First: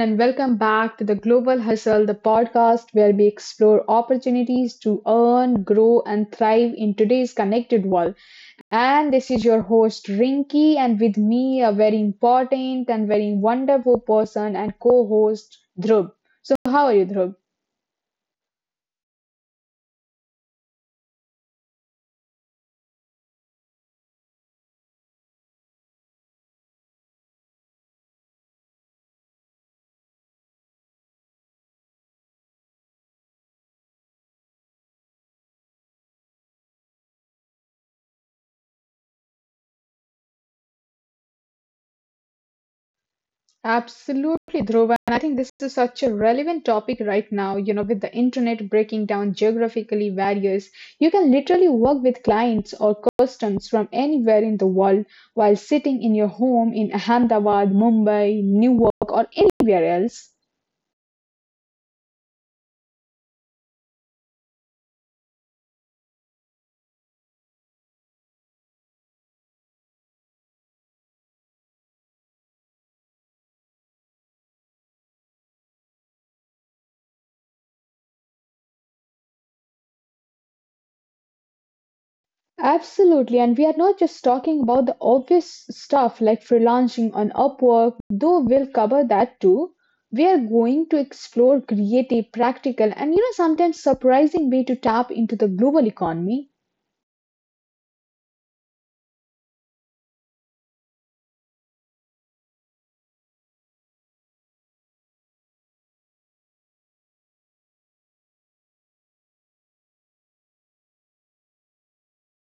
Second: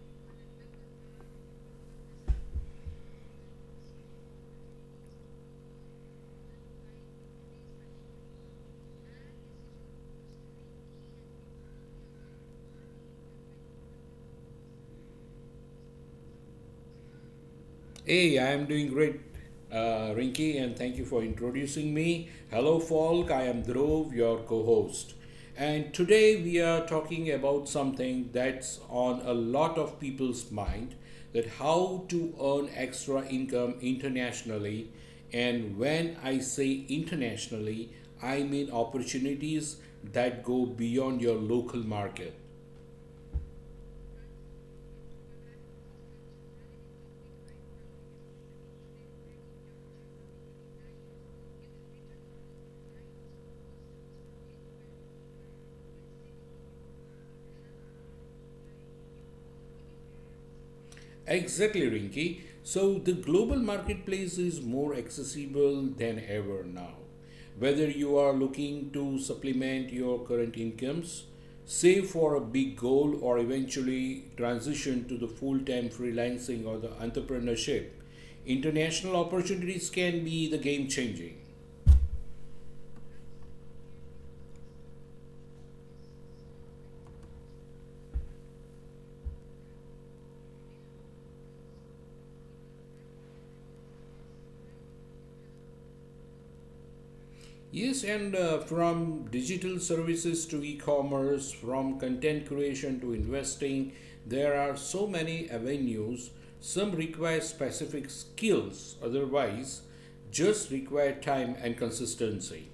and welcome back to the Global Hustle, the podcast where we explore opportunities to earn, grow, and thrive in today's connected world. And this is your host, Rinky, and with me, a very important and very wonderful person and co host, Dhrub. So, how are you, Dhrub? Hey, I am doing great, Rinky, and thank you for introducing me. Hello, folk. I am Dhruv, your co host. And today we are talking about something that's on a lot of people's mind that how to earn extra income internationally. And when I say internationally, I mean opportunities that go beyond your local market. Absolutely, Dhruva. And I think this is such a relevant topic right now, with the internet breaking down geographically barriers. You can literally work with clients or customers from anywhere in the world while sitting in your home in Ahmedabad, Mumbai, Newark, or anywhere else. Exactly, Rinky. So the global marketplace is more accessible than ever now. Whether you are looking to supplement your current incomes, save for a big goal, or eventually transition to the full time freelancing or the entrepreneurship, international opportunities can be the game changing. Absolutely, and we are not just talking about the obvious stuff like freelancing on Upwork, though we'll cover that too. We are going to explore creative, practical, and sometimes surprising way to tap into the global economy. Yes, and from digital services to e commerce, from content creation to investing, there are so many avenues. Some require specific skills, otherwise, just require time and consistency.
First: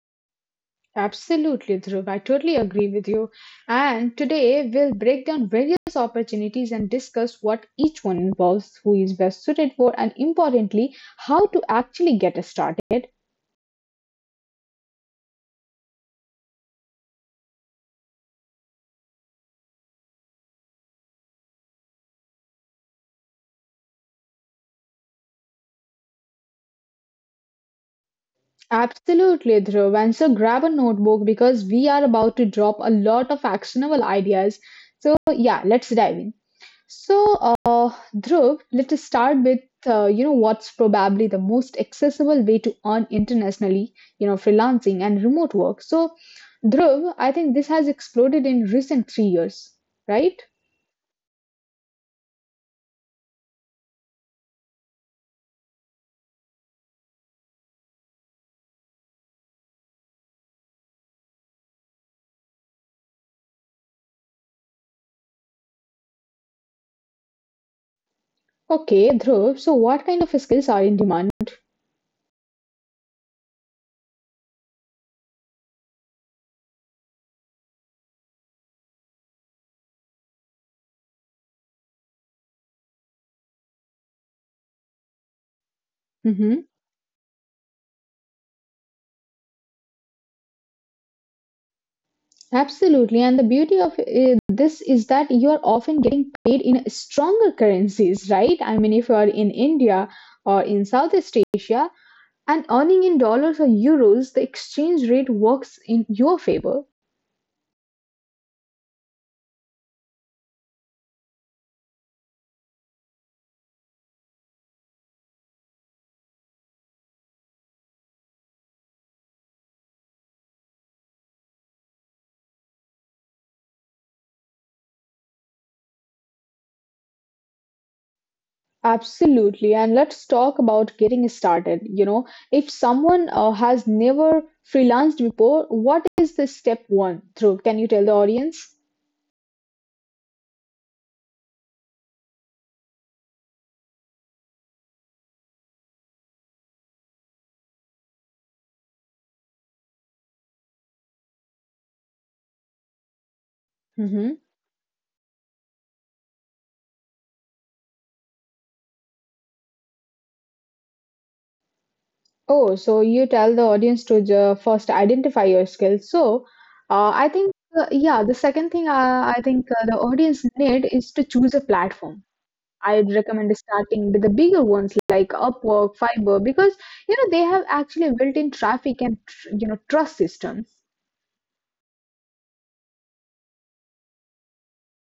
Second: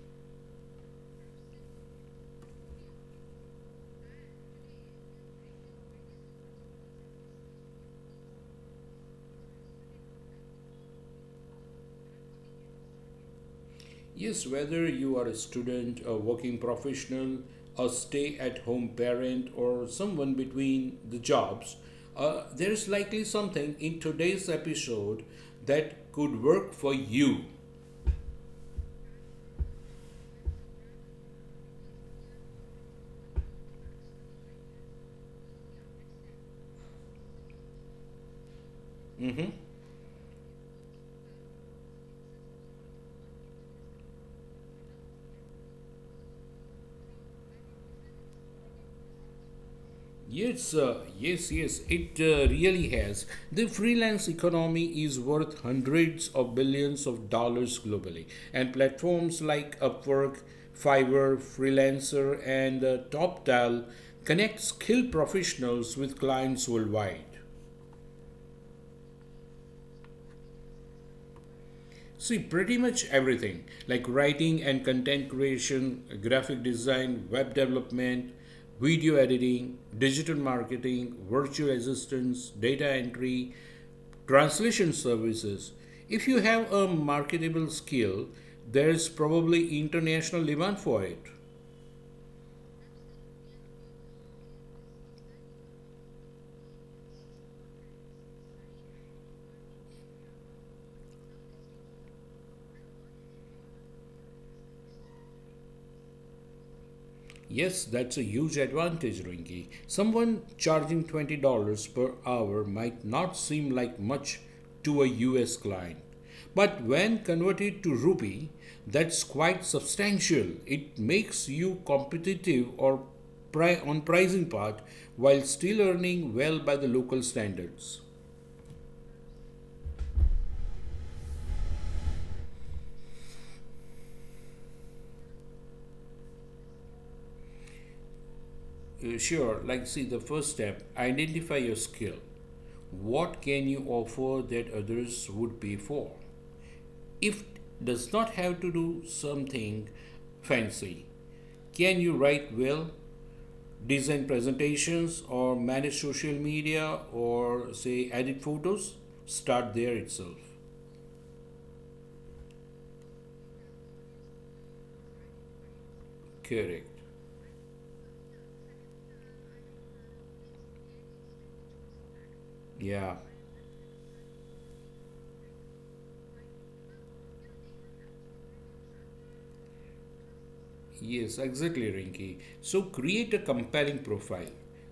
Absolutely, Dhruv. I totally agree with you. And today we'll break down various opportunities and discuss what each one involves, who is best suited for, and importantly, how to actually get started. Yes, whether you are a student, a working professional, a stay at home parent, or someone between the jobs, there is likely something in today's episode that could work for you. Absolutely, Dhruv. And so grab a notebook because we are about to drop a lot of actionable ideas. So yeah, let's dive in. So Dhruv, let's start with Mm-hmm. What's probably the most accessible way to earn internationally, freelancing and remote work. So Dhruv, I think this has exploded in recent 3 years, right? Yes, it really has. The freelance economy is worth hundreds of billions of dollars globally, and platforms like Upwork, Fiverr, Freelancer, and TopTal connect skilled professionals with clients worldwide. Okay, Dhruv. So what kind of skills are in demand? See, pretty much everything like writing and content creation, graphic design, web development, video editing, digital marketing, virtual assistants, data entry, translation services. If you Mm-hmm. have a marketable skill, there is probably international demand for it. Absolutely. And the beauty of this is that you are often getting paid in stronger currencies, right? I mean, if you are in India or in Southeast Asia and earning in dollars or euros, the exchange rate works in your favor. Yes, that's a huge advantage, Rinki. Someone charging $20 per hour might not seem like much to a US client. But when converted to rupee, that's quite substantial. It makes you competitive or on pricing part while still earning well by the local standards. Absolutely. And let's talk about getting started. If someone has never freelanced before, what is the step one through? Can you tell the audience? Sure, like see the first step, identify your skill. What can you offer that others would pay for? If does not have to do something fancy. Can you write well, design Mm-hmm. presentations or manage social media or say edit photos? Start there itself. Oh, so you tell the audience to first identify your skills. So, Correct. uh, I think, yeah, the second thing I think the audience need is to choose a platform. I'd Yeah. recommend starting with the bigger ones like Upwork, Fiverr, because they have actually built-in traffic and trust system. Yes, exactly, Rinki. So create a compelling profile.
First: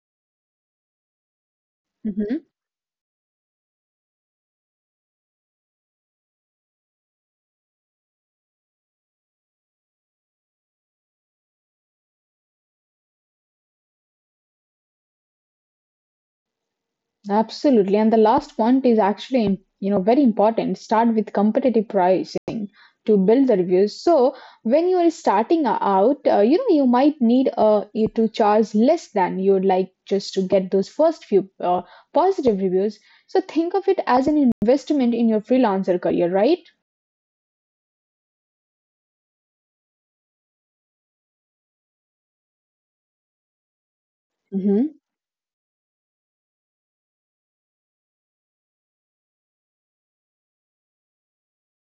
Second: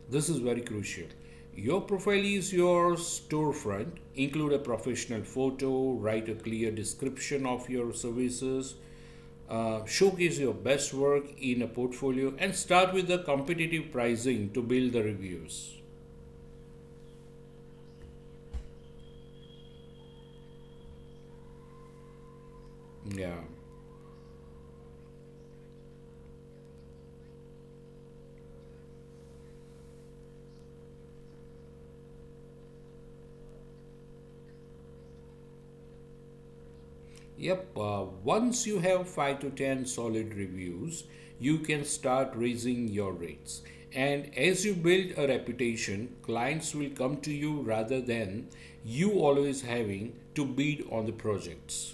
This is very crucial. Your profile is your storefront. Include a professional photo, write a clear description of your services, showcase your best work in a portfolio, and start with the competitive pricing to build the reviews. Absolutely. And the last point is actually, very important. Start with competitive pricing to Yeah. build the reviews. So when you are starting out, you might need you to charge less than you would like just to get those first few positive reviews. So think of it as an investment in your freelancer career, right? Yep, once you have 5 to 10 solid reviews, you can start raising your rates. And as you hmm build a reputation, clients will come to you rather than you always having to bid on the projects.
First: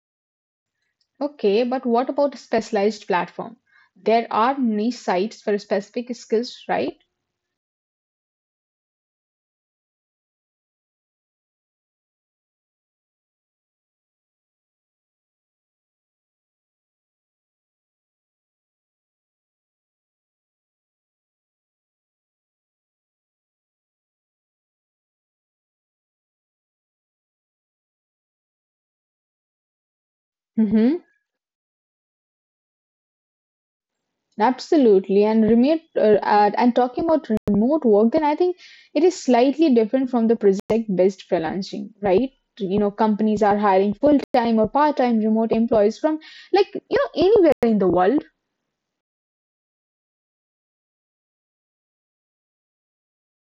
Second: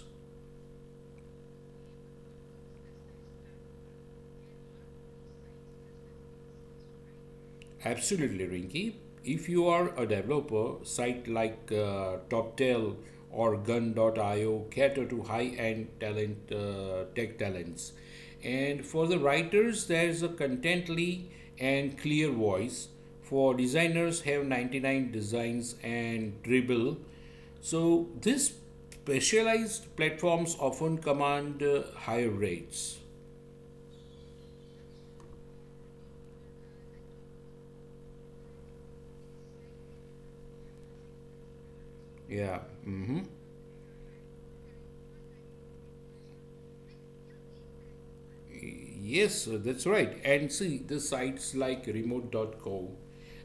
Okay, but what about a specialized platform? There are niche sites for specific skills, right? Absolutely, Rinky. If you are a developer, site like TopTel or Gun.io cater to high-end talent, tech talents. And for the writers, there's a contently and clear voice. For designers, have 99 designs and dribble. So these specialized platforms often command higher rates. Absolutely, and remote and talking about remote work, then I think it is slightly different from the project-based freelancing, right? Yeah. Mhm. Companies are hiring full-time or part-time remote employees from anywhere in the world. Yes, that's right. And see, the sites like remote.com,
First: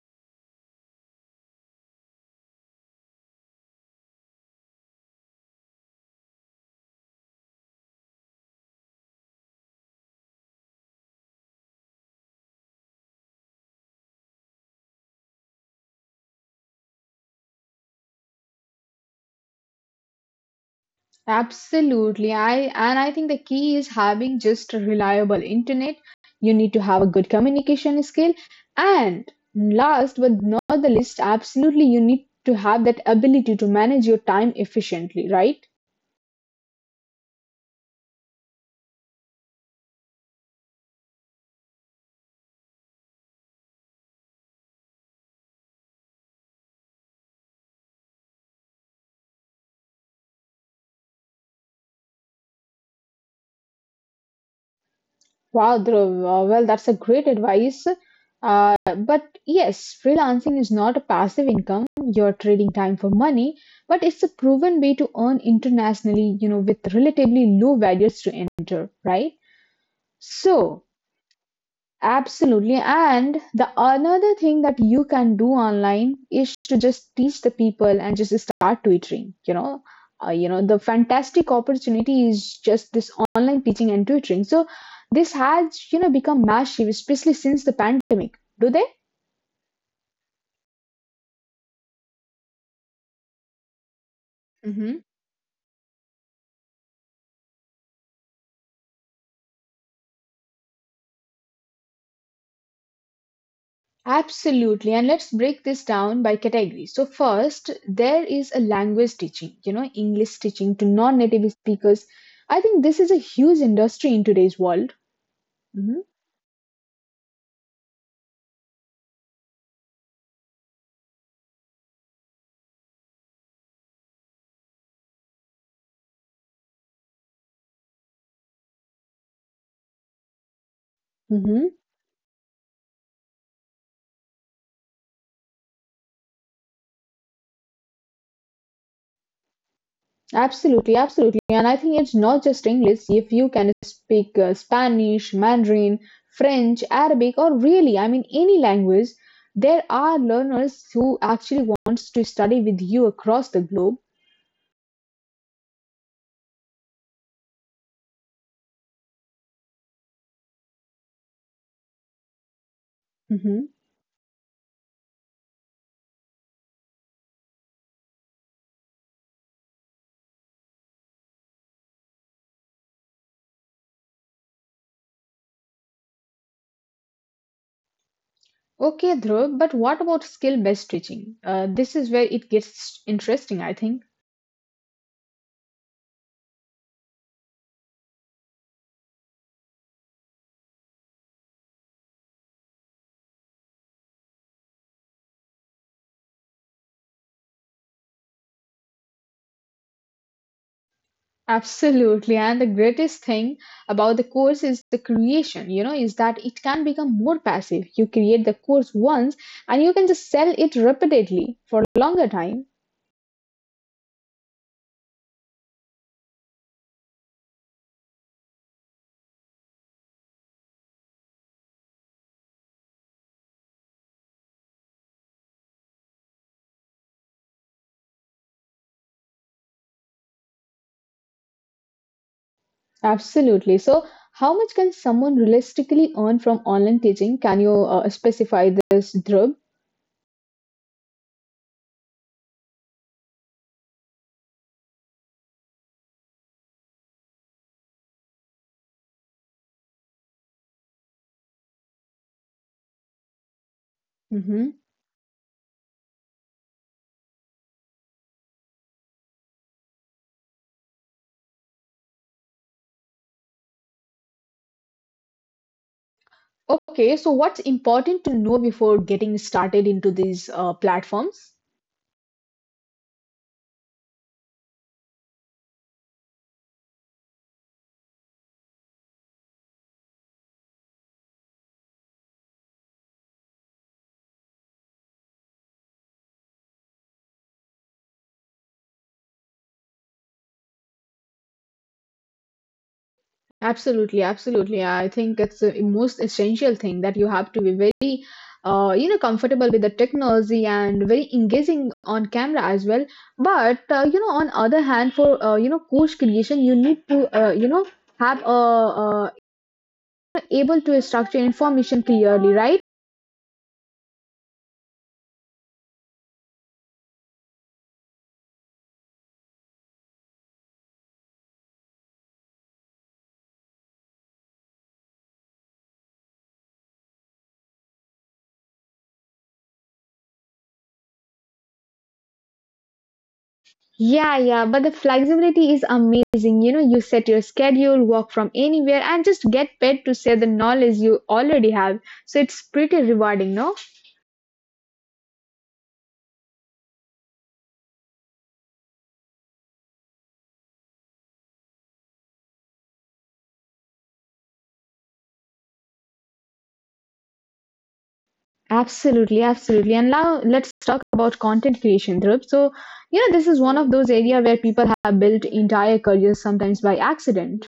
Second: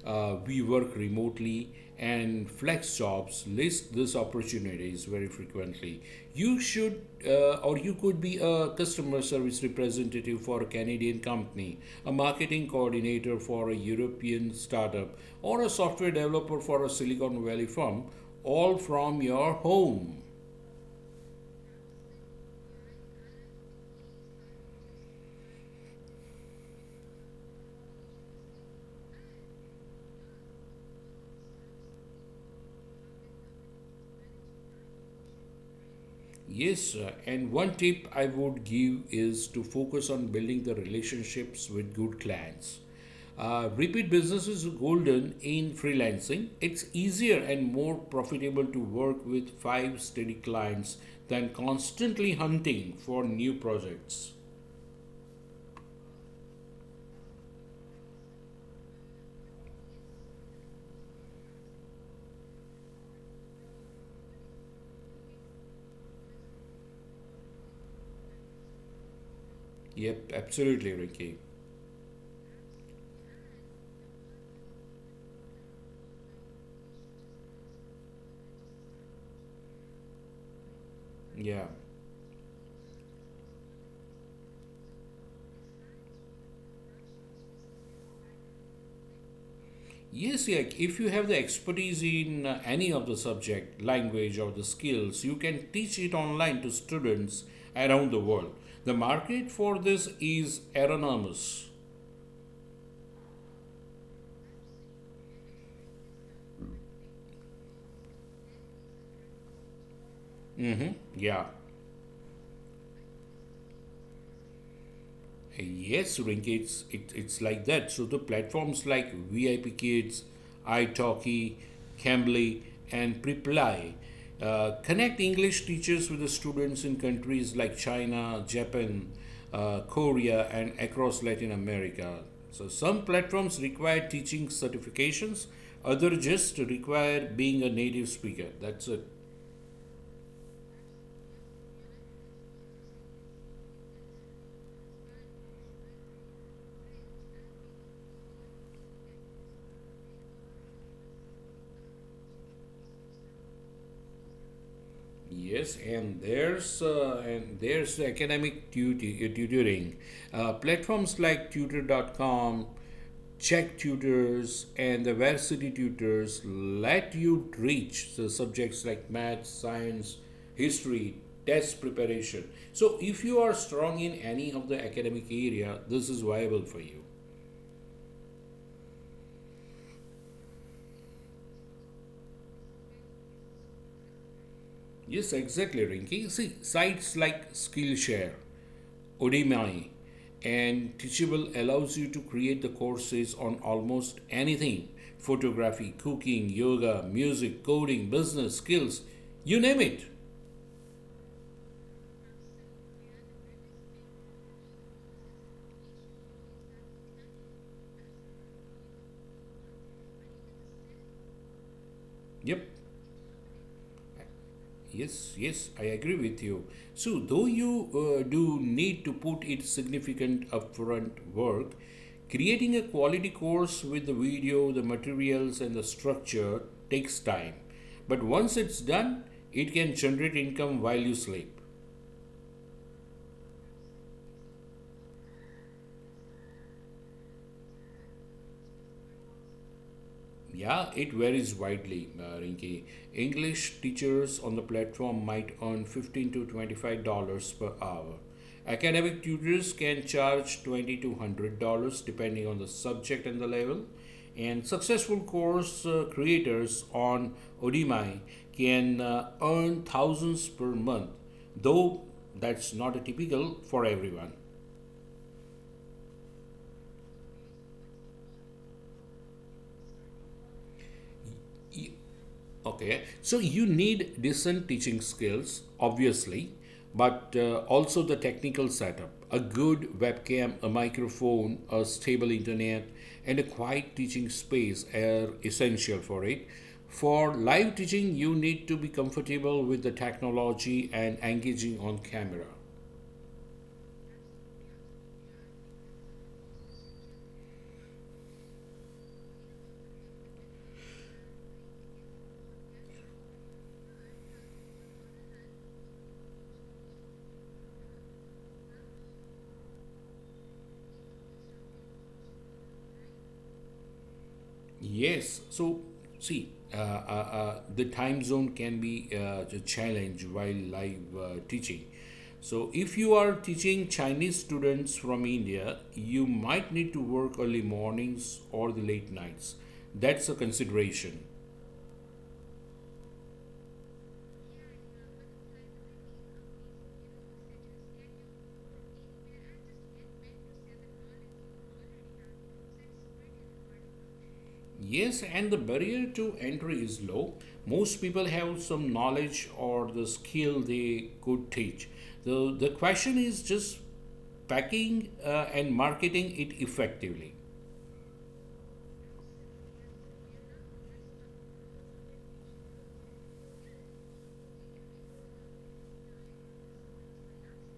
we work remotely, and flex jobs list these opportunities very frequently. Or you could be a customer service representative for a Canadian company, a marketing coordinator for a European startup, or a software developer for a Silicon Valley firm, all from your home. Absolutely, I think the key is having just a reliable internet. You need to have a good communication skill, and last but not the least, absolutely you need to have that ability to manage your time efficiently, right? Yes, sir. And one tip I would give is to focus on building the relationships with good clients. Repeat business is golden in freelancing. It's easier and more profitable to work with five steady clients than constantly hunting for new projects. Wow, Dhruv, well, that's a great advice. Uh, but yes, freelancing is not a passive income. You're trading time for money, but it's a proven way to earn internationally, with relatively low barriers to enter, right? Yep, So, absolutely, Ricky. absolutely. And the another thing that you can do online is to just teach the people and just start tutoring. The fantastic Yeah. opportunity is just this online teaching and tutoring. So this has become massive, especially since the pandemic. Do they? Yes, yeah. If you have the expertise in any of the subject, language, or the hmm skills, you can teach it online to students around the world. The market for this is enormous. Absolutely. And let's break this down by category. So, first, there is a language teaching, English teaching to non Yeah. native speakers. I think this is a huge industry in today's world. Hmm Yes, Rinky, it's like that. So the platforms like VIP Kids, iTalki, Cambly, and Preply connect English teachers with the students in countries like China, Japan, Korea, and across Latin America. So some platforms require teaching certifications, other just require being a native speaker. That's a… Absolutely, absolutely. And I think it's not just English. If you can speak Spanish, Mandarin, French, Arabic, or really, I mean, any language, there are learners who actually wants to study with you across the globe. Yes, and there's academic tutoring. Platforms like tutor.com, hmm Check Tutors, and the Varsity Tutors let you reach the subjects like math, science, history, test preparation. So if you are strong in any of the academic area, this is viable for you. Okay, Dhruv, but what about skill-based teaching? This is where it gets interesting, I think. Yes, exactly, Rinky. See, sites like Skillshare, Udemy, and Teachable allows you to create the courses on almost anything: photography, cooking, yoga, music, coding, business, skills, you name it. Absolutely. And the greatest thing about the course is the creation, is that it can become more passive. You create the course once and you can just sell it repeatedly for longer Yep, time. yes, I agree with you. So, though you do need to put in significant upfront work, creating a quality course with the video, the materials, and the structure takes time. But once it's done, it can generate income while you sleep. Absolutely. So, how much can someone realistically earn from online teaching? Can you specify this, Dhruv? Yeah, it varies widely, Rinki. English teachers on the platform might earn 15 to $25 per hour. Academic tutors can charge 20 to $100 depending on the subject and the level. And hmm successful course creators on Udemy can earn thousands per month, though that's not a typical for everyone. Okay, so what's important to know before getting started into these platforms? E- Okay, so you need decent teaching skills, obviously, but also the technical setup: a good webcam, a microphone, a stable internet, and a quiet teaching space are essential for it. For live teaching, you need to be comfortable with the technology and engaging on camera. Absolutely, absolutely. I think it's the most essential thing that you have to be very comfortable with the technology and very engaging on camera as well, but on other hand for course creation you need to have a able to structure information clearly, right? Yes. So, see, the time zone can be a challenge while live teaching. So, if you are teaching Chinese students from India, you might need to work early mornings or the late nights. That's a consideration. Yeah, yeah, but the flexibility is amazing, you set your schedule, work from anywhere and just get paid to share the knowledge you already have. So it's pretty rewarding, no? Yes, and the barrier to entry is low. Most people have some knowledge or the skill they could teach. So, the question is just packing and marketing it effectively. Absolutely, absolutely. And now let's talk about content creation, Dhruv. So, this is one of those areas where people have built entire careers sometimes by accident.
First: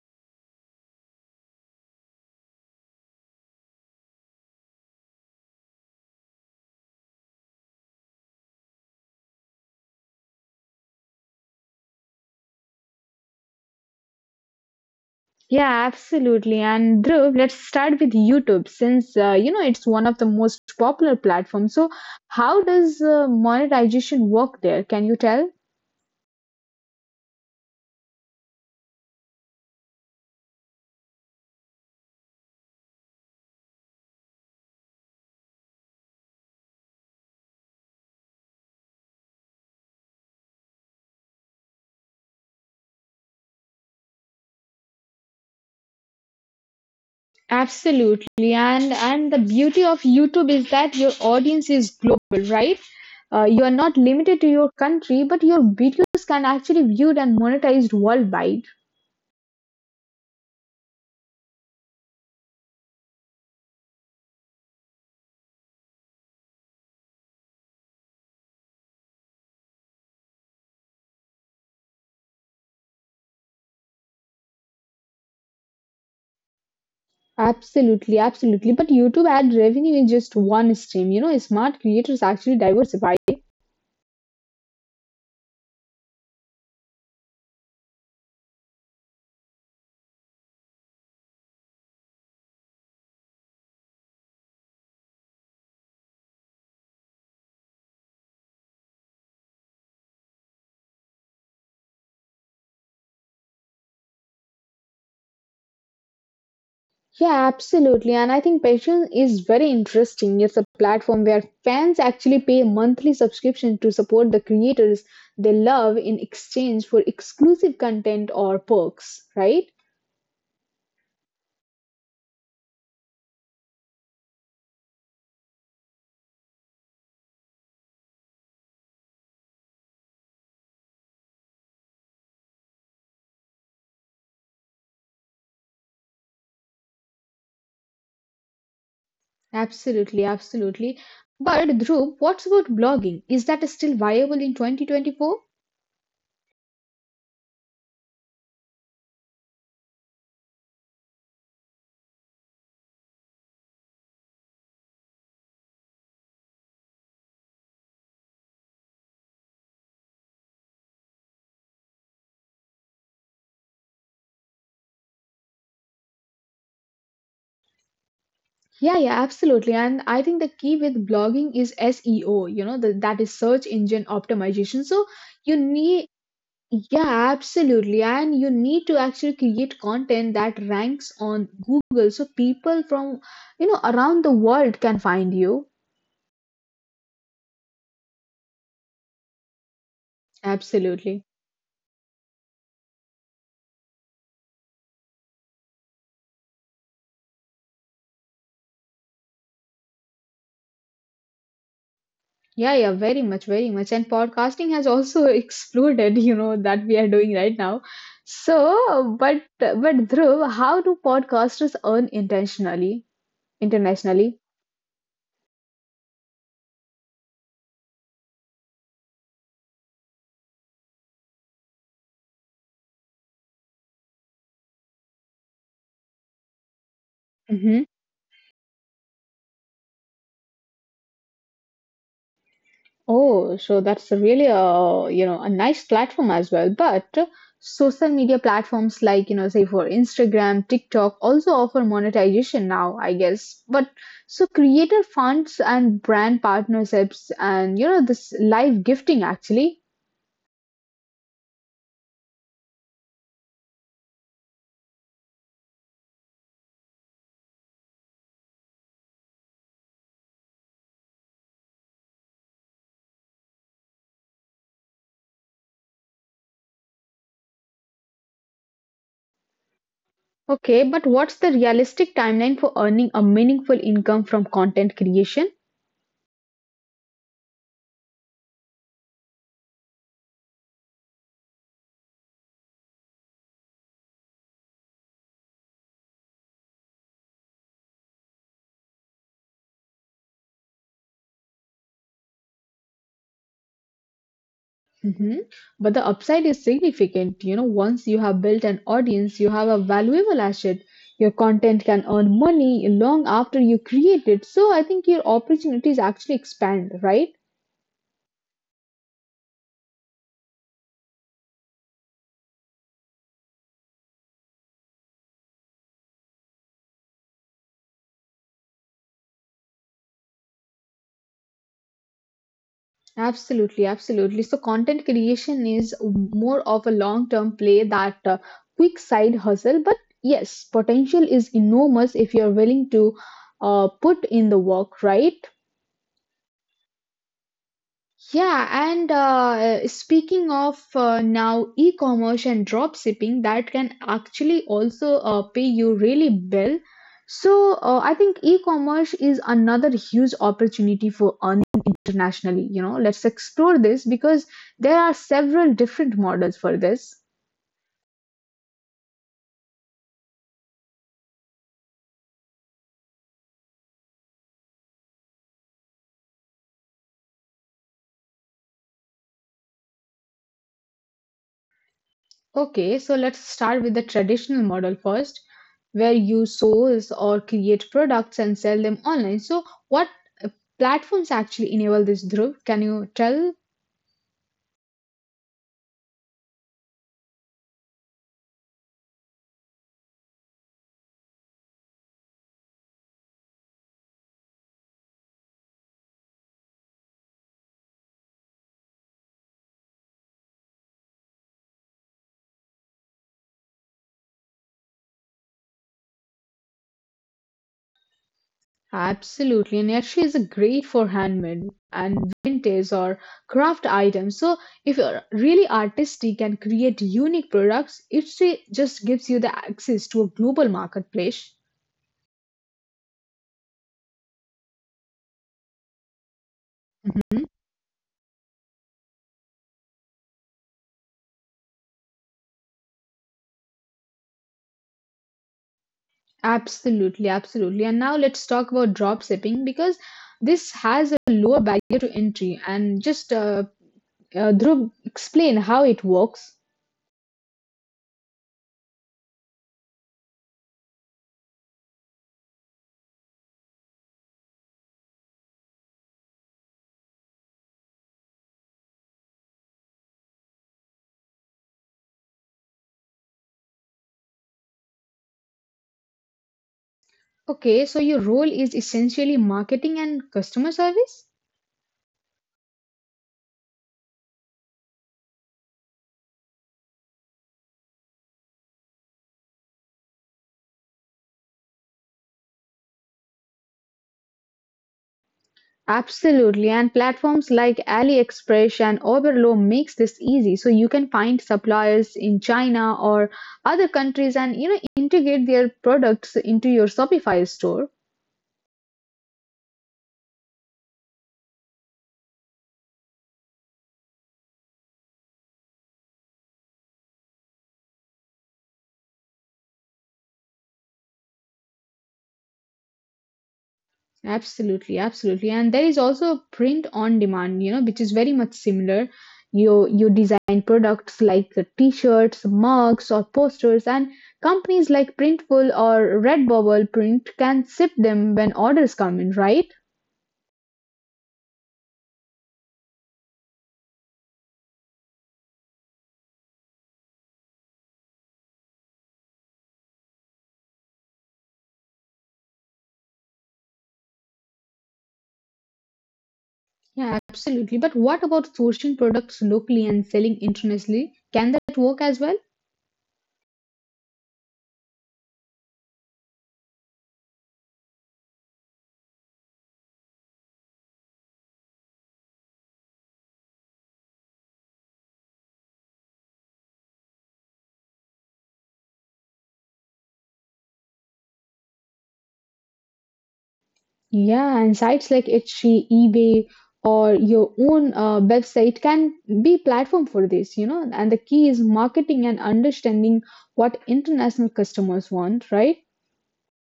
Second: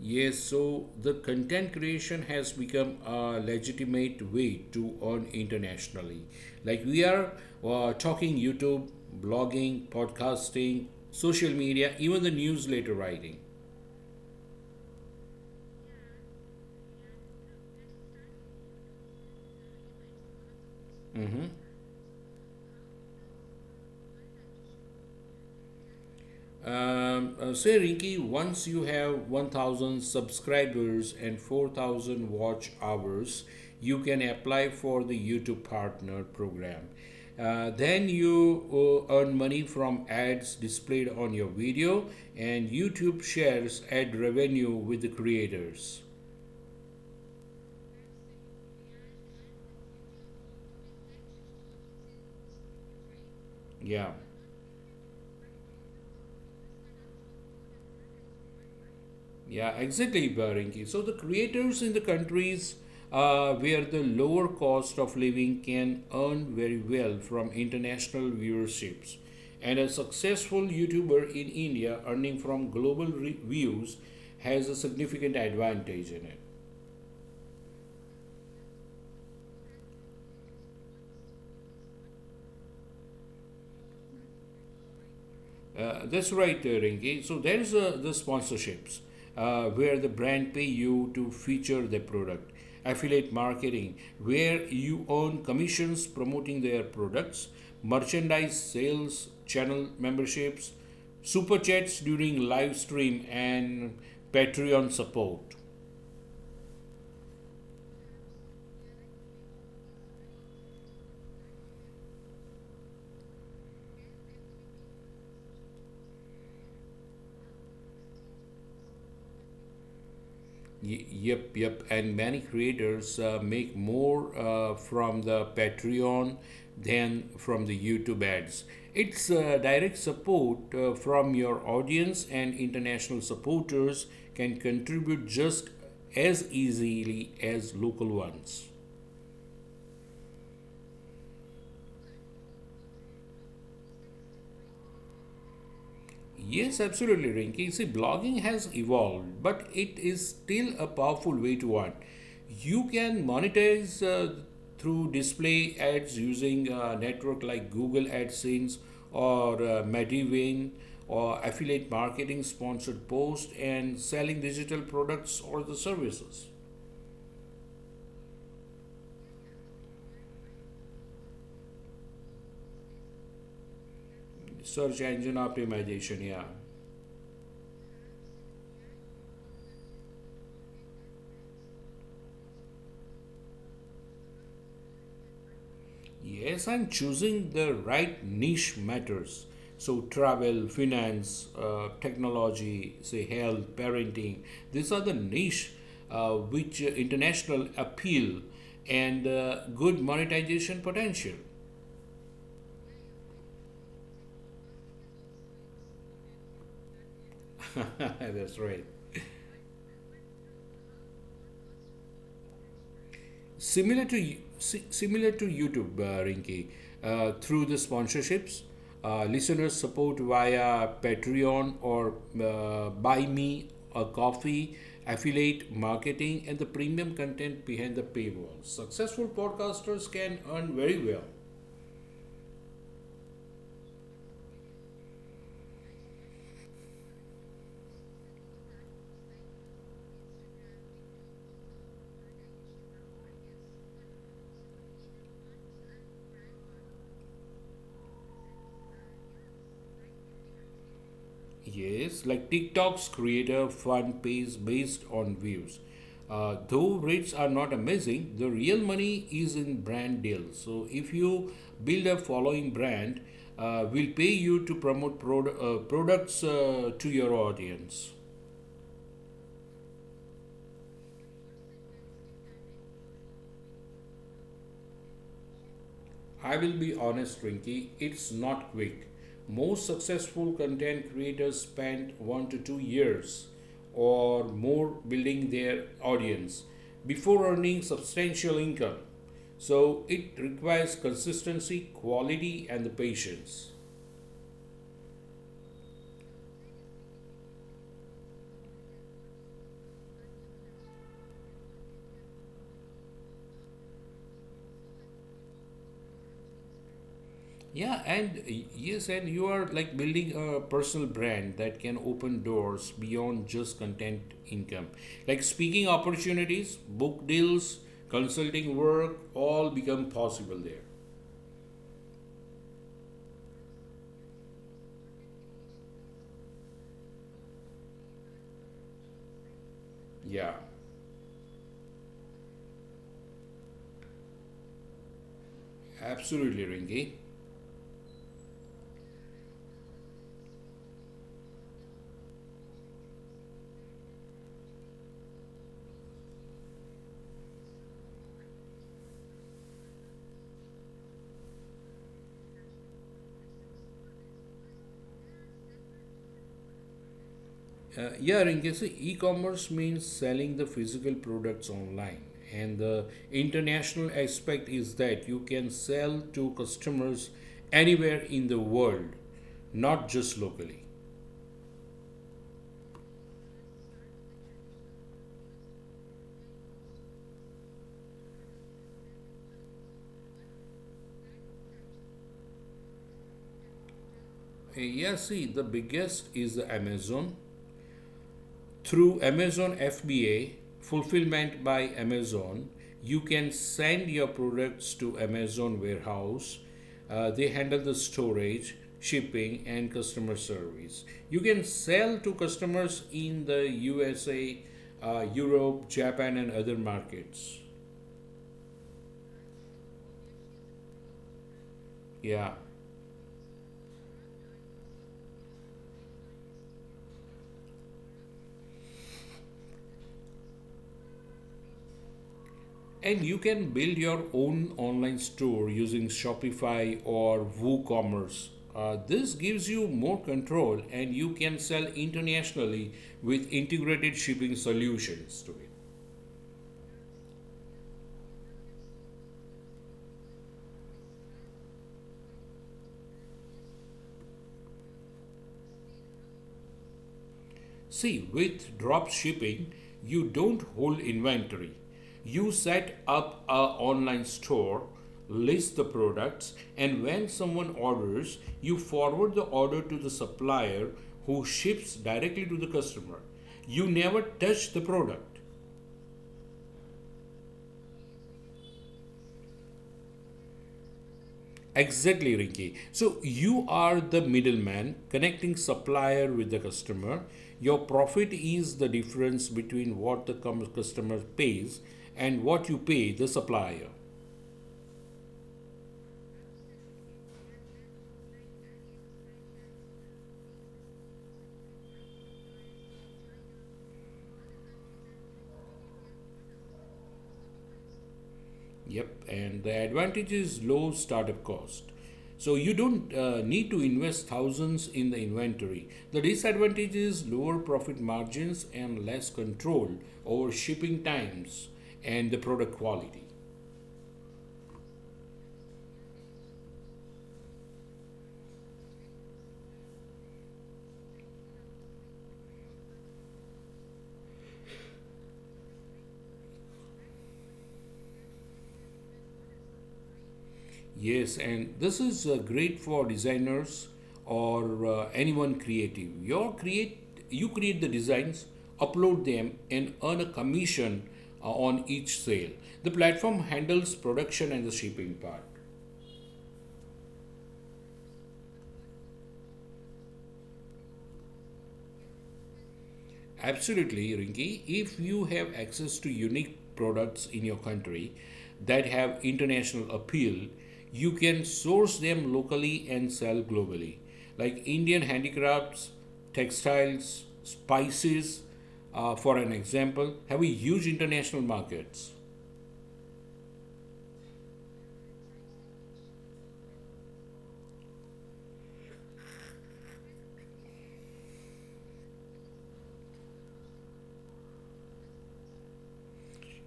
Yes, so the content creation has become a legitimate way to earn internationally. Like we are talking YouTube, blogging, podcasting, social media, even the newsletter writing. Yeah, absolutely. And Dhruv, let's start with YouTube since, it's one of the most popular platforms. So, how does monetization work there? Can you tell? Say, Rinky, once you have 1,000 subscribers and 4,000 watch hours, you can apply for the YouTube Partner program. Then you earn money from ads displayed on your video, and YouTube shares ad revenue with the creators. Absolutely. And the beauty of YouTube is that your audience is global, right? You are not Yeah. limited to your country, but your videos can actually be viewed and monetized worldwide. Yeah, exactly, Barinki. So the creators in the countries where the lower cost of living can earn very well from international viewerships, and a successful YouTuber in India earning from global views has a significant advantage in it. Absolutely, absolutely. But YouTube ad revenue is just one stream. Smart creators actually diversify. That's right, Rinki. So there is the sponsorships where the brand pay you to feature their product. Affiliate marketing where you earn commissions promoting their products, merchandise sales, channel memberships, super chats during live stream, and Patreon support. Yeah, absolutely. And I think Patreon is very interesting. It's a platform where fans actually pay a monthly subscription to support the creators they love in exchange for exclusive content or perks, right? Yep. And many creators make more from the Patreon than from the YouTube ads. It's direct support from your audience, and international supporters can contribute just as easily as local ones. Absolutely, absolutely. But Dhruv, what's about blogging? Is that still viable in 2024? Yes, absolutely, Rinki. See, blogging has evolved, but it is still a powerful way to earn. You can monetize through display ads using a network like Google AdSense or Medivine, or affiliate marketing, sponsored posts, and selling digital products or the services. Yeah, yeah, absolutely. And I think the key with blogging is SEO, that is search engine optimization. Search So engine you need. optimization, yeah. Yeah, absolutely. And you need to actually create content that ranks on Google so people from, around the world can find you. Yes, and choosing the right niche matters. So, travel, Absolutely. finance, technology, say health, parenting, these are the niche which international appeal and good monetization potential. Yeah, yeah, very much, very much. And podcasting has also exploded, that we are doing right now. That's right. So, but Dhruv, how do podcasters earn similar to internationally? similar to YouTube, Rinky, through the sponsorships, listeners support via Patreon or Buy Me a Coffee, affiliate marketing, and the premium content Mm-hmm. behind the paywall. Successful podcasters can earn very well. Oh, so that's really a, a nice platform as well. But social media platforms like, say for Instagram, TikTok also offer monetization now, I guess. But so creator funds and brand partnerships and, this live gifting actually. Yes, like TikTok's creator fund pays based on views. Though rates are not amazing, the real money is in brand deals. So if you build a following brand, will pay you to promote products to your audience. Okay, but what's the realistic timeline for earning a meaningful income from content creation? I will be honest, Rinky, it's not quick. Most successful content creators spend 1 to 2 years or more building their audience before earning substantial income. So it requires consistency, quality, and the patience. Mhm. But the upside is significant. Once you have built an audience, you have a valuable asset. Your content can earn money long after you create it. So I think your opportunities actually expand, right? And you are like building a personal brand that can open doors beyond just content income. Like speaking opportunities, book deals, consulting work, all become possible there. Absolutely, absolutely. So content creation is more of a long term play that quick side hustle. But Yeah, yes, potential is enormous if you're willing to put in the work, right? absolutely, Rinki. Yeah, and speaking of now e-commerce and drop shipping, that can actually also pay you really well. So I think e-commerce is another huge opportunity for earning internationally. Let's explore this because there are several different models for this. Yeah, Rinki, so e commerce means selling the physical products online. And the international aspect is that you can sell to customers anywhere in the world, not just locally. Okay, so let's start with the traditional model first, where you source or create products and sell them online. So, what uh, platforms actually enable this, Dhruv? Can you tell? Yeah, see, the biggest is the Amazon. Through Amazon FBA, fulfillment by Amazon, you can send your products to Amazon warehouse. They handle the storage, shipping, and customer service. You can sell to customers in the USA, Europe, Japan, and other markets. Absolutely, and actually, is great for handmade and Yeah. vintage or craft items. So, if you're really artistic and create unique products, it just gives you the access to a global marketplace. And you can build your own online store using Shopify or Mm-hmm. WooCommerce. This gives you more control and you can sell internationally with integrated shipping solutions to it. Absolutely, absolutely. And now let's talk about drop shipping because this has a lower barrier to entry. And just Dhruv, explain how it works. See, with drop shipping, you don't hold inventory. You set up a online store, list the products, and when someone orders, you forward the order to the supplier who ships directly to the customer. You never touch the product. Okay, so your role is essentially marketing and customer service? Exactly, Rinky. So you are the middleman connecting supplier with the customer. Your profit is the difference between what the customer pays and what you pay the supplier. Absolutely. And platforms like AliExpress and Oberlo makes this easy. So you can find suppliers in China or other countries and integrate their products into your Shopify store. Yep, and the advantage is low startup cost. So you don't need to invest thousands in the inventory. The disadvantage is lower profit margins and less control over shipping times and the product quality. Absolutely, absolutely. And there is also a print on demand, which is very much similar. You design products like the t-shirts, mugs, or posters, and companies like Printful or Redbubble Print can ship them when orders come in, right? Yes, and this is great for designers or anyone creative. You create the designs, upload them, and earn a commission on each sale. The platform handles production and the shipping part. Yeah, absolutely. But what about sourcing products locally and selling internationally? Can that work as well? Absolutely, Rinki. If you have access to unique products in your country that have international appeal, you can source them locally and sell globally. Like Indian handicrafts, textiles, spices, for an example, have a huge international markets. Yeah, and sites like Etsy, eBay, or your own website can be platform for this, And the key is marketing and understanding what international customers want, right?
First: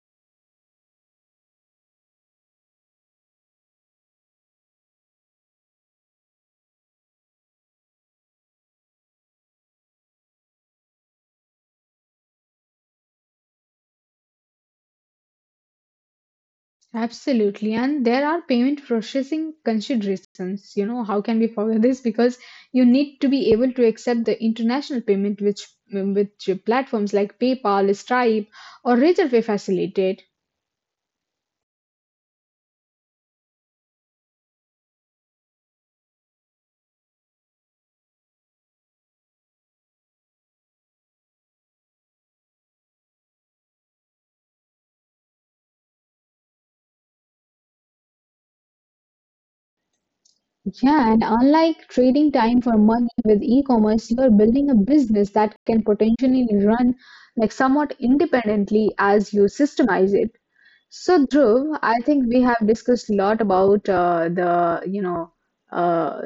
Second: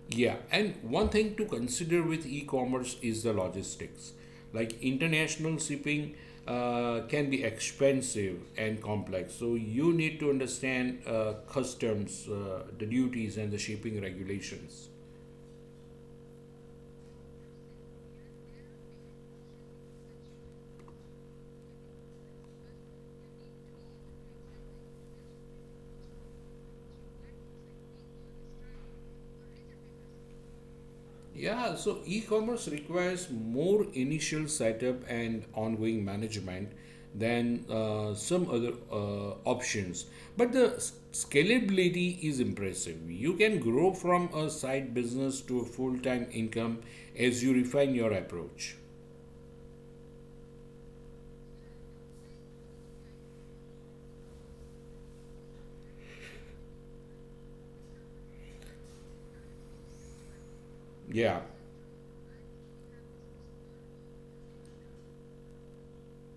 Yeah, and one thing to consider with e-commerce is the logistics. Like international shipping can be expensive and complex, so you need to understand customs, the duties, and the shipping regulations. Absolutely. And there are payment processing considerations. How can we forget this? Because you need to be able to accept the international payment which platforms like PayPal, Stripe, or Razorpay facilitate. Yeah, so e-commerce requires more initial setup and ongoing management than some other options. But the scalability is impressive. You can grow from a side business to a full-time income as you refine your approach. Yeah, and unlike trading time for money with e-commerce, you are building a business that can potentially run like somewhat independently as you systemize it. So, Yeah, Dhruv, I think we have discussed a lot about uh,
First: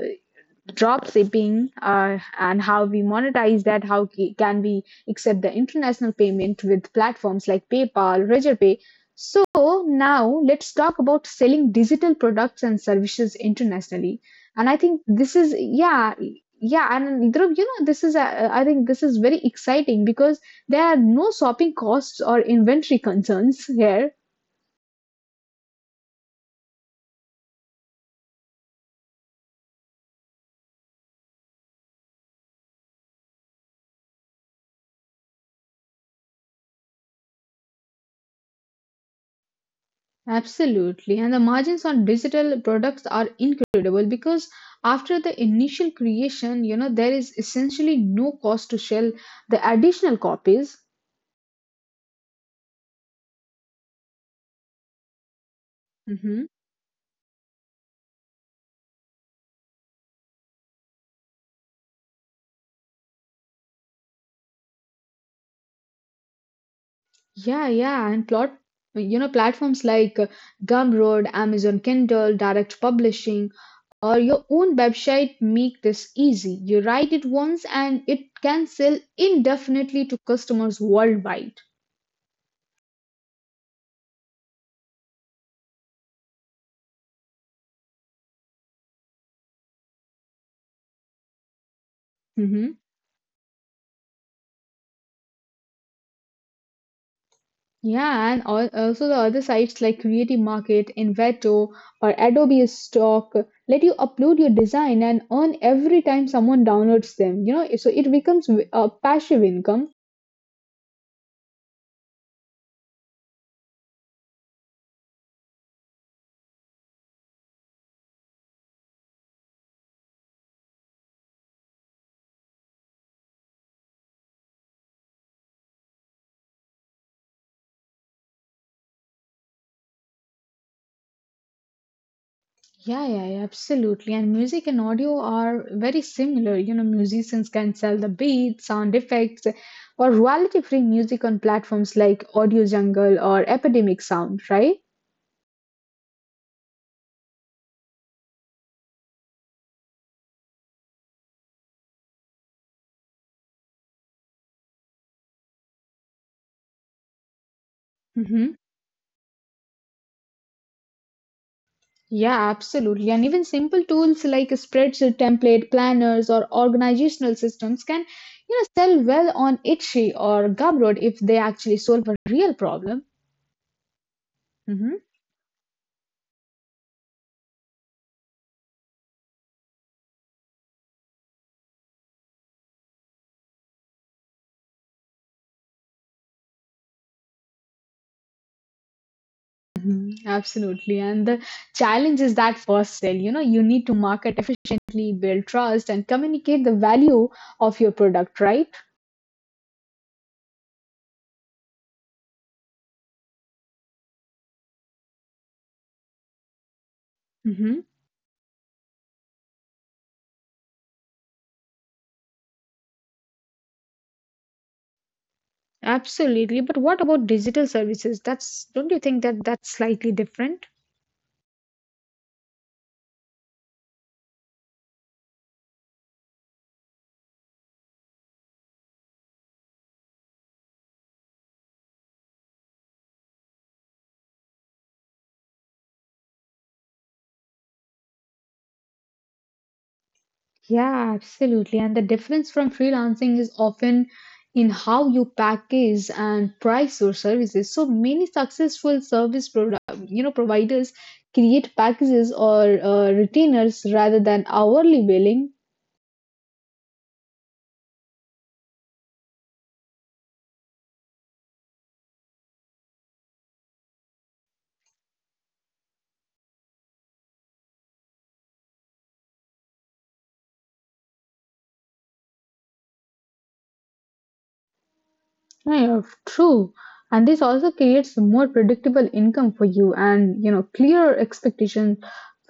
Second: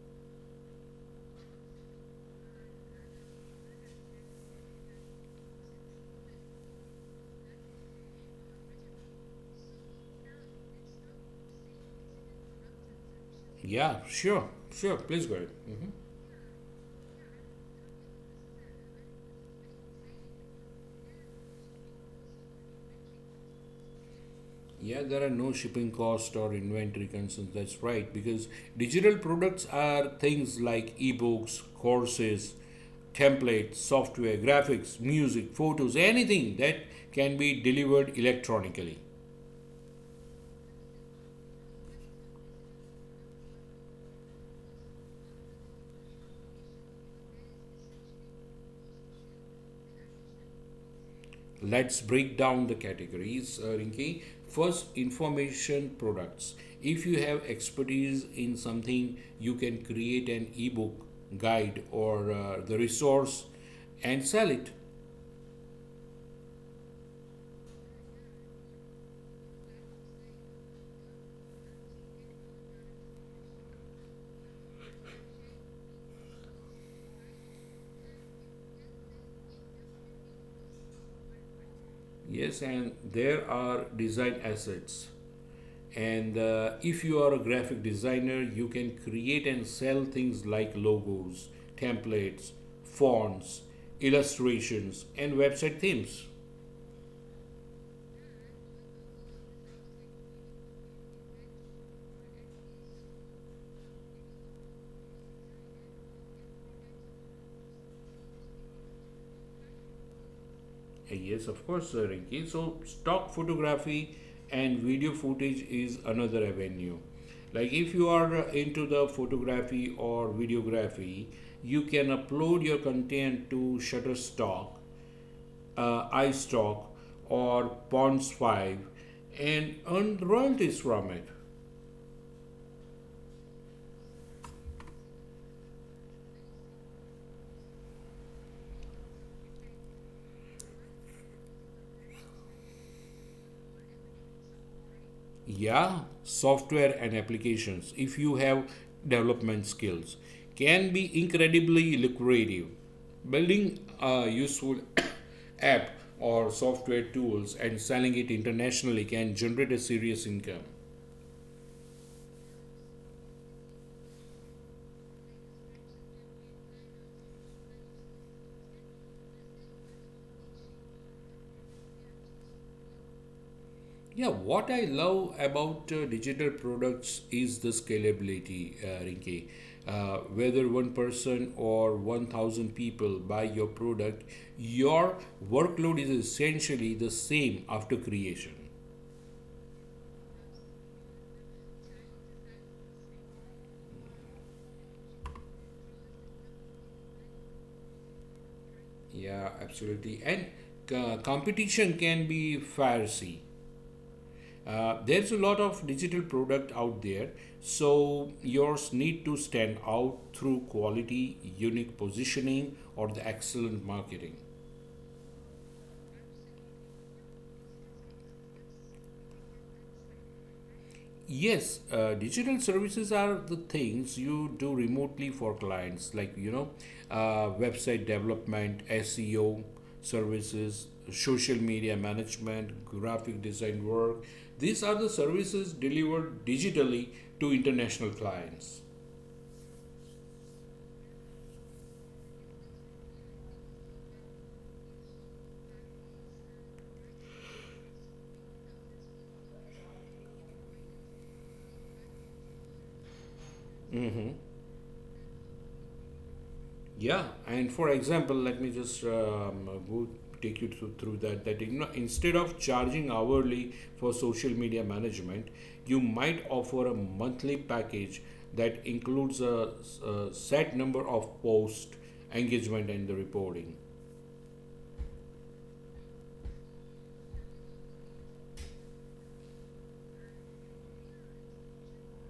drop shipping, and how we monetize that, how can we accept the international payment with platforms like PayPal, Razorpay. So now let's talk about selling digital products and services yeah, internationally. sure, And I think sure. this Please go is, ahead. yeah. Yeah, and Dhruv, you know, this is I think this is very exciting because there are no shopping costs or inventory concerns here. Yeah, there are no shipping cost or inventory concerns. That's right, because digital products are things like ebooks, courses, templates, software, graphics, music, photos, anything that can be delivered electronically. Absolutely. And the margins on digital products are incredible because after the initial creation, you know, there is essentially no cost to sell the additional copies. Let's break down the categories, Rinki. First, information Hmm. products. If you have expertise in something, you can create an ebook, guide, or the resource and sell it. Yeah, yeah. And platforms like Gumroad, Amazon Kindle, Direct Publishing, or your own website make this easy. You write it once and it can sell indefinitely to customers worldwide. Yes, and there are design assets. And if you are a graphic designer, you can create and sell things like logos, templates, Mm-hmm. fonts, illustrations, and website themes. Yeah, and also the other sites like Creative Market, Envato, or Adobe Stock let you upload your design and earn every time someone downloads them. You know, so it becomes a passive income. Yes, of course, Rinki. So, stock photography and video footage is another avenue. Like, if you are into the photography or videography, you can upload your content to Shutterstock iStock or Bonds 5 and earn royalties from it. Yeah, yeah, yeah, absolutely. And music and audio are very similar. You know, musicians can sell the beats, sound effects, or royalty-free music on platforms like Audio Jungle or Epidemic Sound, right? Yeah, software and applications, if you have development skills, can be incredibly lucrative. Building a useful app or software tools and selling it internationally can generate a serious income. Yeah, absolutely. And even simple tools like spreadsheet template planners or organizational systems can, you know, sell well on Itchy or Gumroad if they actually solve a real problem. Yeah, what Hmm. I love about digital products is the scalability, Rinki. Whether one person or 1,000 people buy your product, your workload is essentially the same after creation. Mhm. Absolutely. And the challenge is that first sale. You know, you need to market efficiently, build trust, and communicate the value of your product, right? Yeah, absolutely. And competition can be fierce. There's a lot of digital product out there, Hmm. so yours need to stand out through quality, unique positioning, or the excellent marketing. Absolutely. But what about digital services? That's, don't you think that that's slightly different? Yes, digital services are the things you do remotely for clients, like you know, website development, SEO services, social media management, graphic design work. These are the services delivered digitally to international clients. Yeah, absolutely. And the difference from freelancing is often in how you package and price your services. So many successful service produ- you know providers create packages or retainers rather than hourly billing. Yeah, and for example, let me just go take you through that. That you know, instead of charging hourly for social media management, you might offer a monthly package that includes a set number of posts, engagement, and the reporting. Yeah, true. And this also creates more predictable income for you, and you know, clear expectations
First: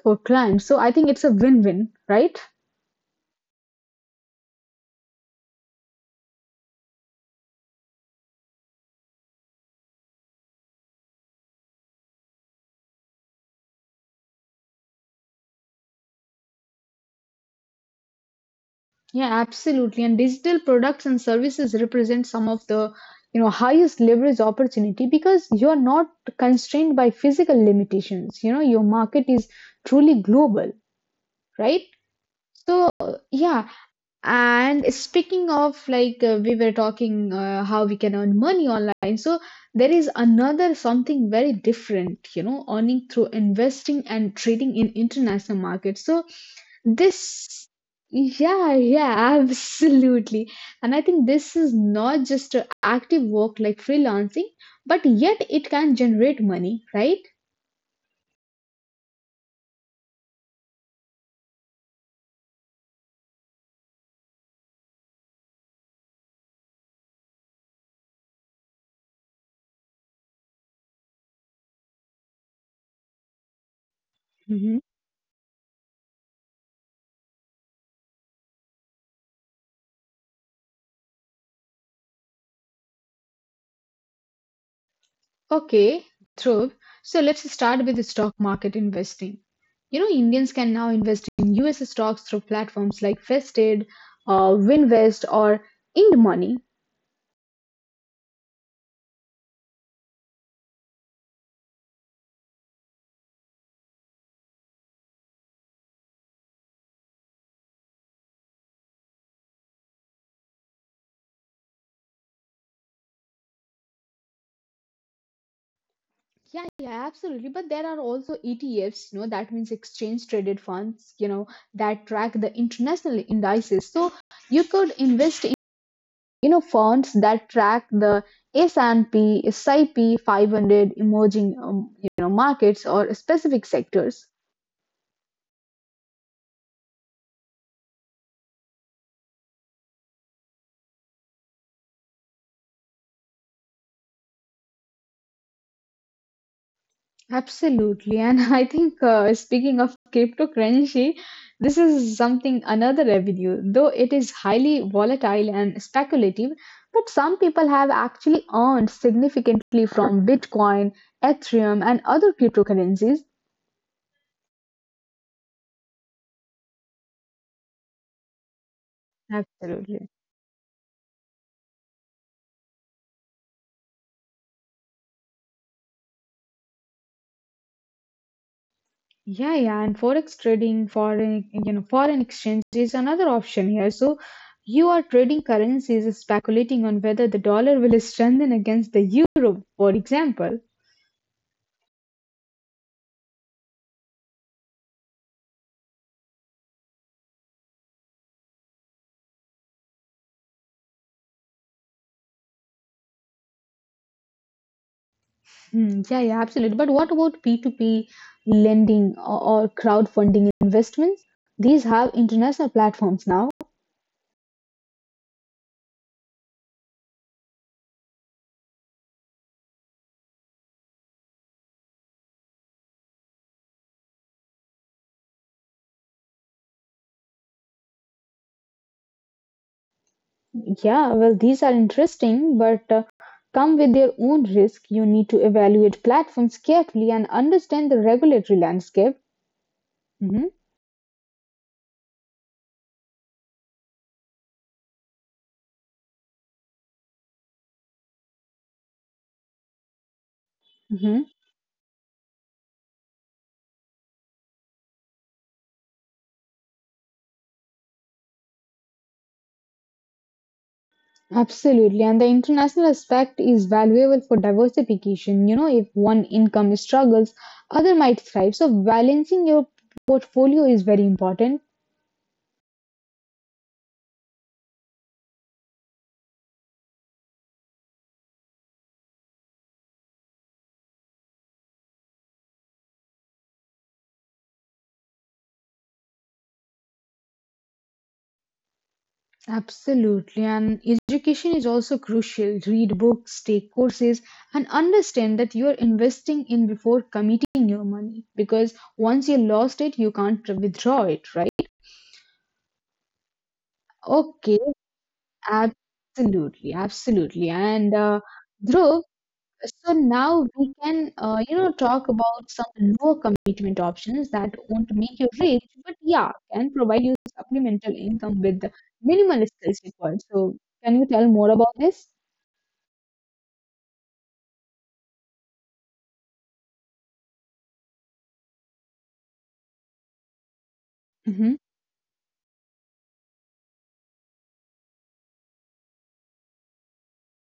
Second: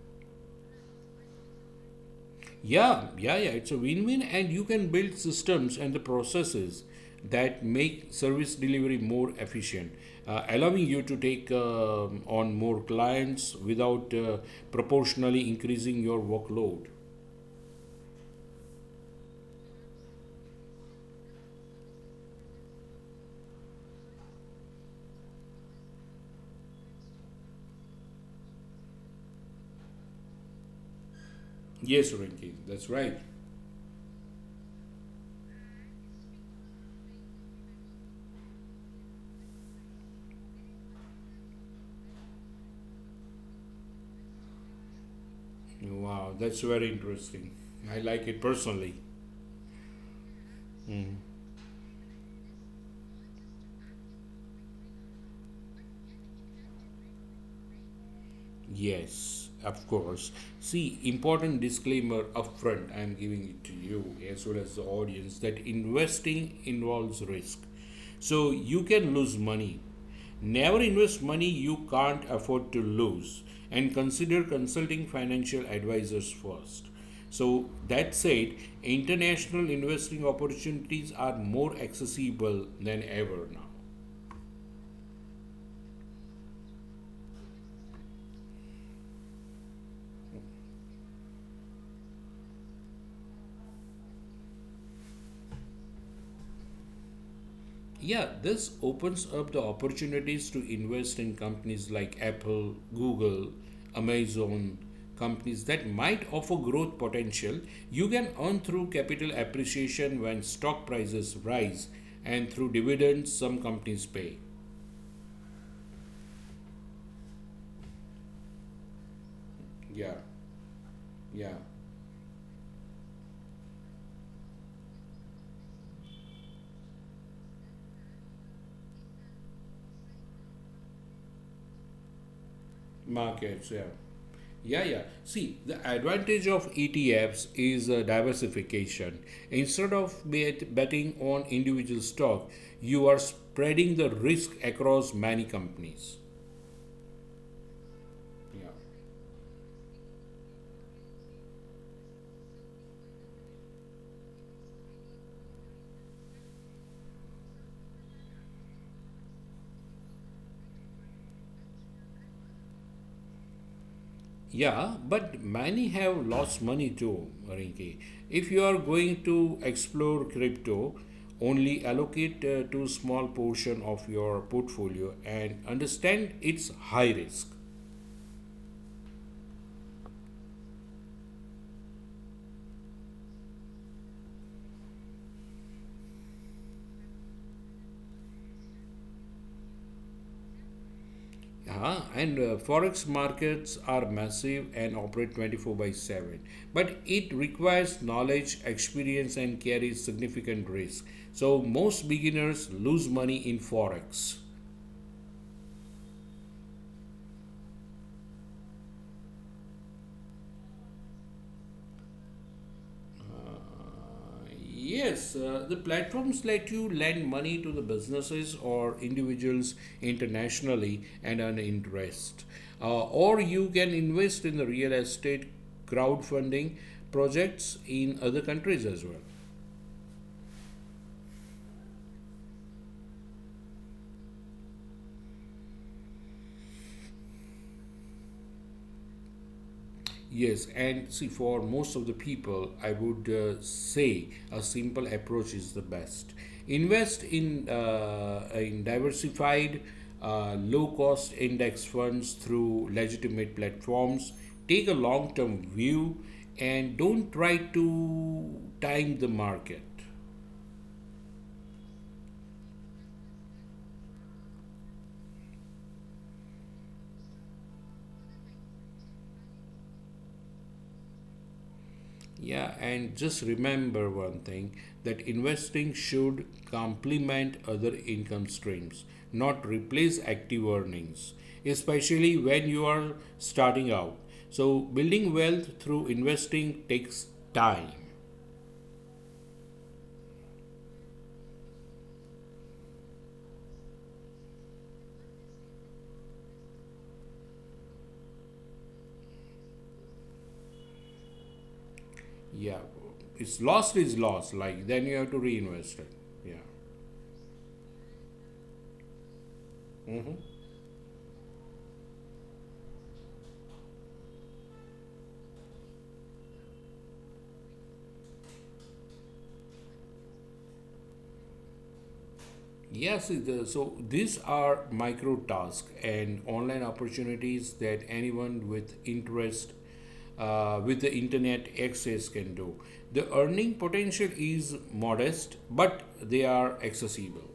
for clients. So I think it's a win-win, right? Yeah, yeah, yeah. It's a win win, and you can build systems and the processes that make service delivery more efficient, allowing you to take on more clients without proportionally increasing your workload. Yeah, absolutely. And digital products and services represent some of the, you know, highest leverage opportunity because you're not constrained by physical limitations. You know, your market is truly global, right? Yes, Renki, that's So right. yeah, and speaking of, we were talking how we can earn money online, so there is another something very different, you know, earning through investing and trading in international markets. So Wow, that's very interesting. this, I like it yeah, personally. yeah, absolutely. And I think this is not just a active work like freelancing, but yet it can generate money, right? Yes, of course. See, important disclaimer upfront, I am giving it to you as well as the audience that investing involves risk. So you can lose money. Never invest money you can't afford to lose and consider Hmm. consulting financial advisors first. So that said, international investing opportunities are more accessible than ever now. Okay, Dhruv. So let's start with the stock market investing. You know, Indians can now invest in US stocks through platforms like Vested, Winvest, or IndMoney. Yeah, this opens up the opportunities to invest in companies like Apple, Google, Amazon, companies that might offer growth potential. You can earn through capital appreciation when stock prices rise and through dividends some companies pay. Yeah, yeah, absolutely. But there are also ETFs, you know, that means Yeah, exchange traded funds, you know, yeah. that track the international indices. So you could invest in, you know, funds that track the s and P, S I 500 emerging, you know, markets or specific Markets, yeah. sectors. Yeah, yeah. See, the advantage of ETFs is diversification. Instead of betting on individual stock, you are spreading the risk across many companies. Absolutely. And I Yeah. think speaking of cryptocurrency, this is something another revenue, though it is highly volatile and speculative. But some people have actually earned significantly from Bitcoin, Ethereum, and other cryptocurrencies. Yeah, but many have lost money too, Rinki. If you are going to Absolutely. explore crypto, only allocate to small portion of your portfolio and understand its high risk. Yeah, yeah. And forex trading, foreign, you know, foreign exchange is another option here. So you are trading currencies, speculating on whether the dollar will strengthen against the euro, for example. And Forex markets are massive and operate 24 by 7, but it requires knowledge experience and carries significant risk, so most beginners lose money in forex. Hmm, yeah, yeah, absolutely. But what about P2P lending or crowdfunding investments? These have international platforms now. uh, yes the platforms let you lend money to the businesses or individuals internationally and earn interest. Or you can invest in the real estate crowdfunding projects in other countries as well. Yeah, well, these are interesting, but come with their own risk. You need to evaluate platforms carefully and understand the regulatory landscape. Hmm. Yes, and see, for most of the people, I would say a simple approach is the best. Invest in diversified, Hmm. low-cost index funds through legitimate platforms. Take a long-term view, and don't try to time the market. Absolutely. And the international aspect is valuable for diversification. You know, if one income struggles, other might thrive. So balancing your portfolio is very important. Yeah, and just remember one thing that investing should complement other income streams, not replace active earnings, especially when you are starting out. So, building wealth through investing takes time. Absolutely. And education is also crucial. Read books, take courses, and understand that you are investing in before committing your money, because once you lost it, you can't withdraw it, right? Yeah, it's lost is lost, Okay, like then you have to reinvest it. Yeah. absolutely, absolutely. And Dhruv, so now we can, you know, talk about some lower commitment options that won't make you rich, but yeah, can provide you supplemental income with the minimal skills required. So, can you tell more about this? Yes, so these are micro tasks and online opportunities that anyone with interest with the internet Mhm. access can do. The earning potential is modest, but they are accessible.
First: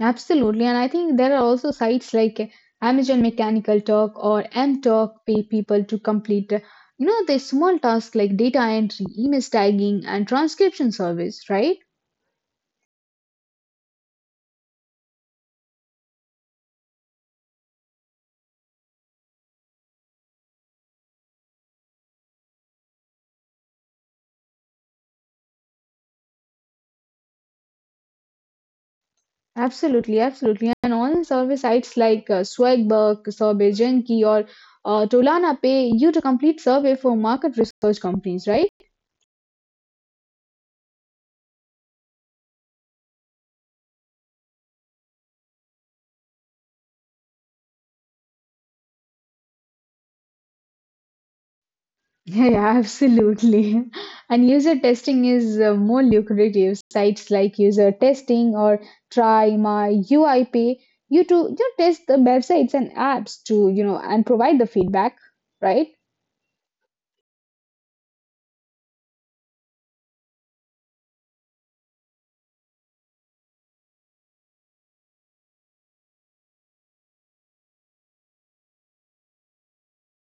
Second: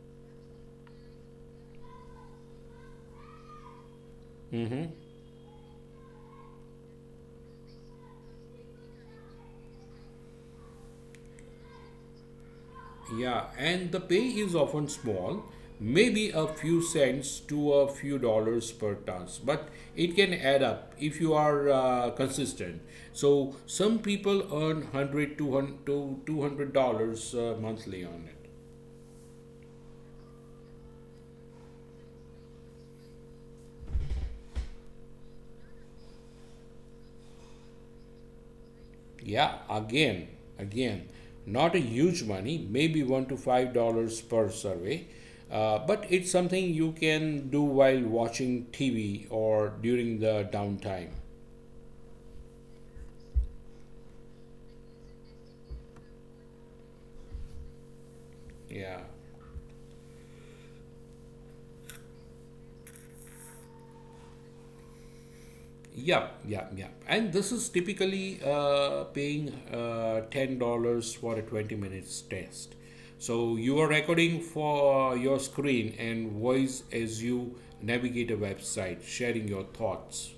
Absolutely. And I think there are also sites like Amazon Mechanical Turk or Mhm. mTurk pay people to complete, you know, the small tasks like data entry, image tagging, and transcription service, right? Yeah, and the pay is often small, maybe a few cents to a few dollars per task, but it can add up if you are consistent. So some people earn 100 200 to $200 monthly on it. Absolutely, absolutely. And online service sites like Swagbuck, Survey Junkie, or Tolana pay you to complete survey for market research companies, right? Yeah, again, again, not a huge money, maybe 1 to $5 per survey. But it's something you can do while watching TV or during the downtime. Yeah, yeah, absolutely. And user testing is more lucrative. Sites like user testing or Yeah. try my UiPay, you to, you know, test the websites and apps to, you know, and provide the feedback, right? Yep, yep, yep. And this is typically paying $10 for a 20 minutes test. So you are recording for your screen and voice as you navigate a website, sharing your thoughts.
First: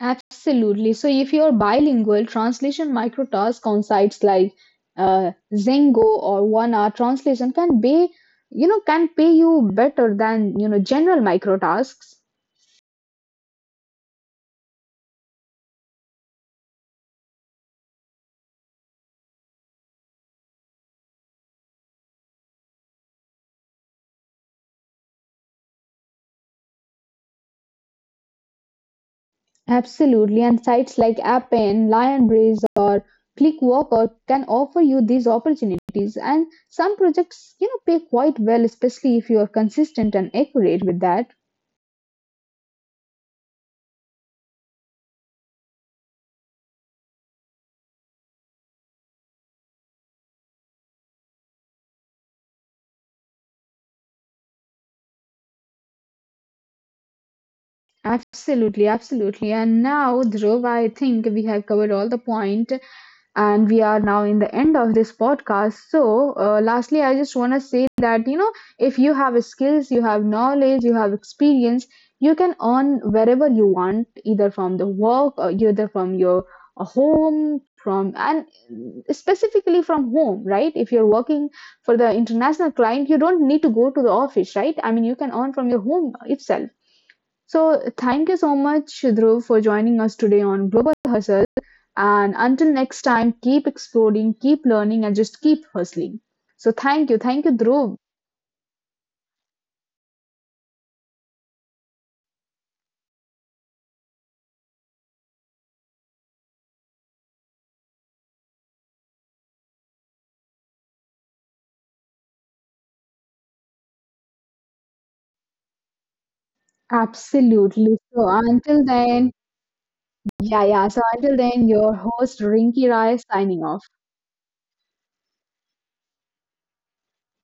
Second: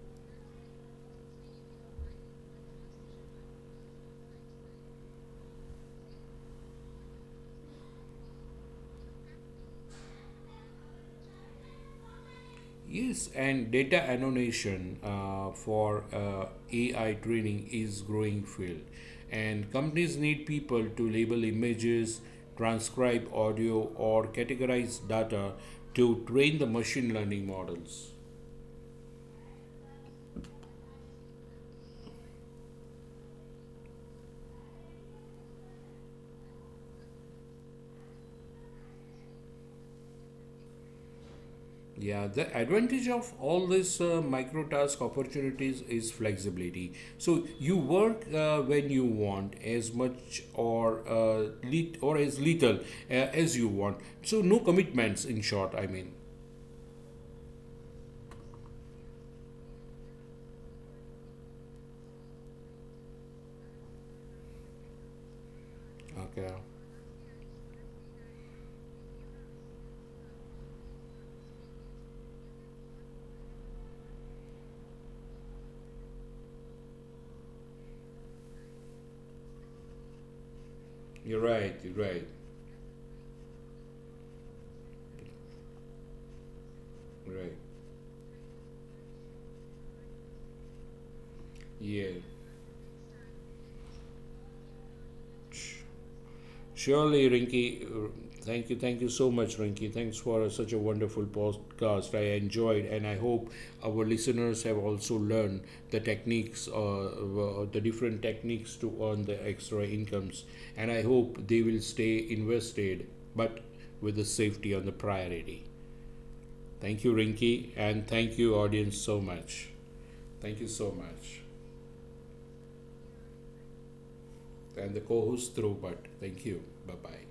Absolutely. So if you're bilingual, translation microtask on sites like Zengo or One Hour Translation can be, you know, can pay you better than, you know, general microtasks. Yes, and data annotation for AI training is growing field, and companies need people to label images, transcribe audio, or categorize data to train the machine learning models. Absolutely, and sites like Appen, Lionbridge, or Clickworker can offer you these opportunities. And some projects, you know, pay quite well, especially if you are consistent and accurate with that. Yeah, the advantage of all this micro task opportunities is flexibility. So you work when you want, as much or lit or as little as you want. So no commitments. In short, I mean. Absolutely, absolutely. And now, Dhruv, I think we have covered all the point. And we are now in the end of this podcast, so Okay. Lastly I just want to say that, you know, if you have skills, you have knowledge, you have experience, you can earn wherever you want, either from the work or either from your home from and specifically from home, right? If you're working You're right. for You're the right. international client, you don't need to go to the office, right? I mean, you can earn from your home itself. Right. So thank you so much, Dhruv, for joining us today on Global Hustle. Yeah. And until next time, keep exploring, keep learning, and just keep hustling. So thank you. Surely, Thank you, Rinky. Dhruv. Thank you. Thank you so much, Rinky. Thanks for such a wonderful podcast. I enjoyed, and I hope our listeners have also learned the techniques, the different techniques to earn the extra incomes. And I hope they will stay invested, but with the safety on the priority. Thank you, Rinky, Absolutely. and So thank you, until audience, so then, much. yeah, Thank you yeah. So so until much. then, your host Rinky Rai signing off. And the co host through, but thank you. Bye bye.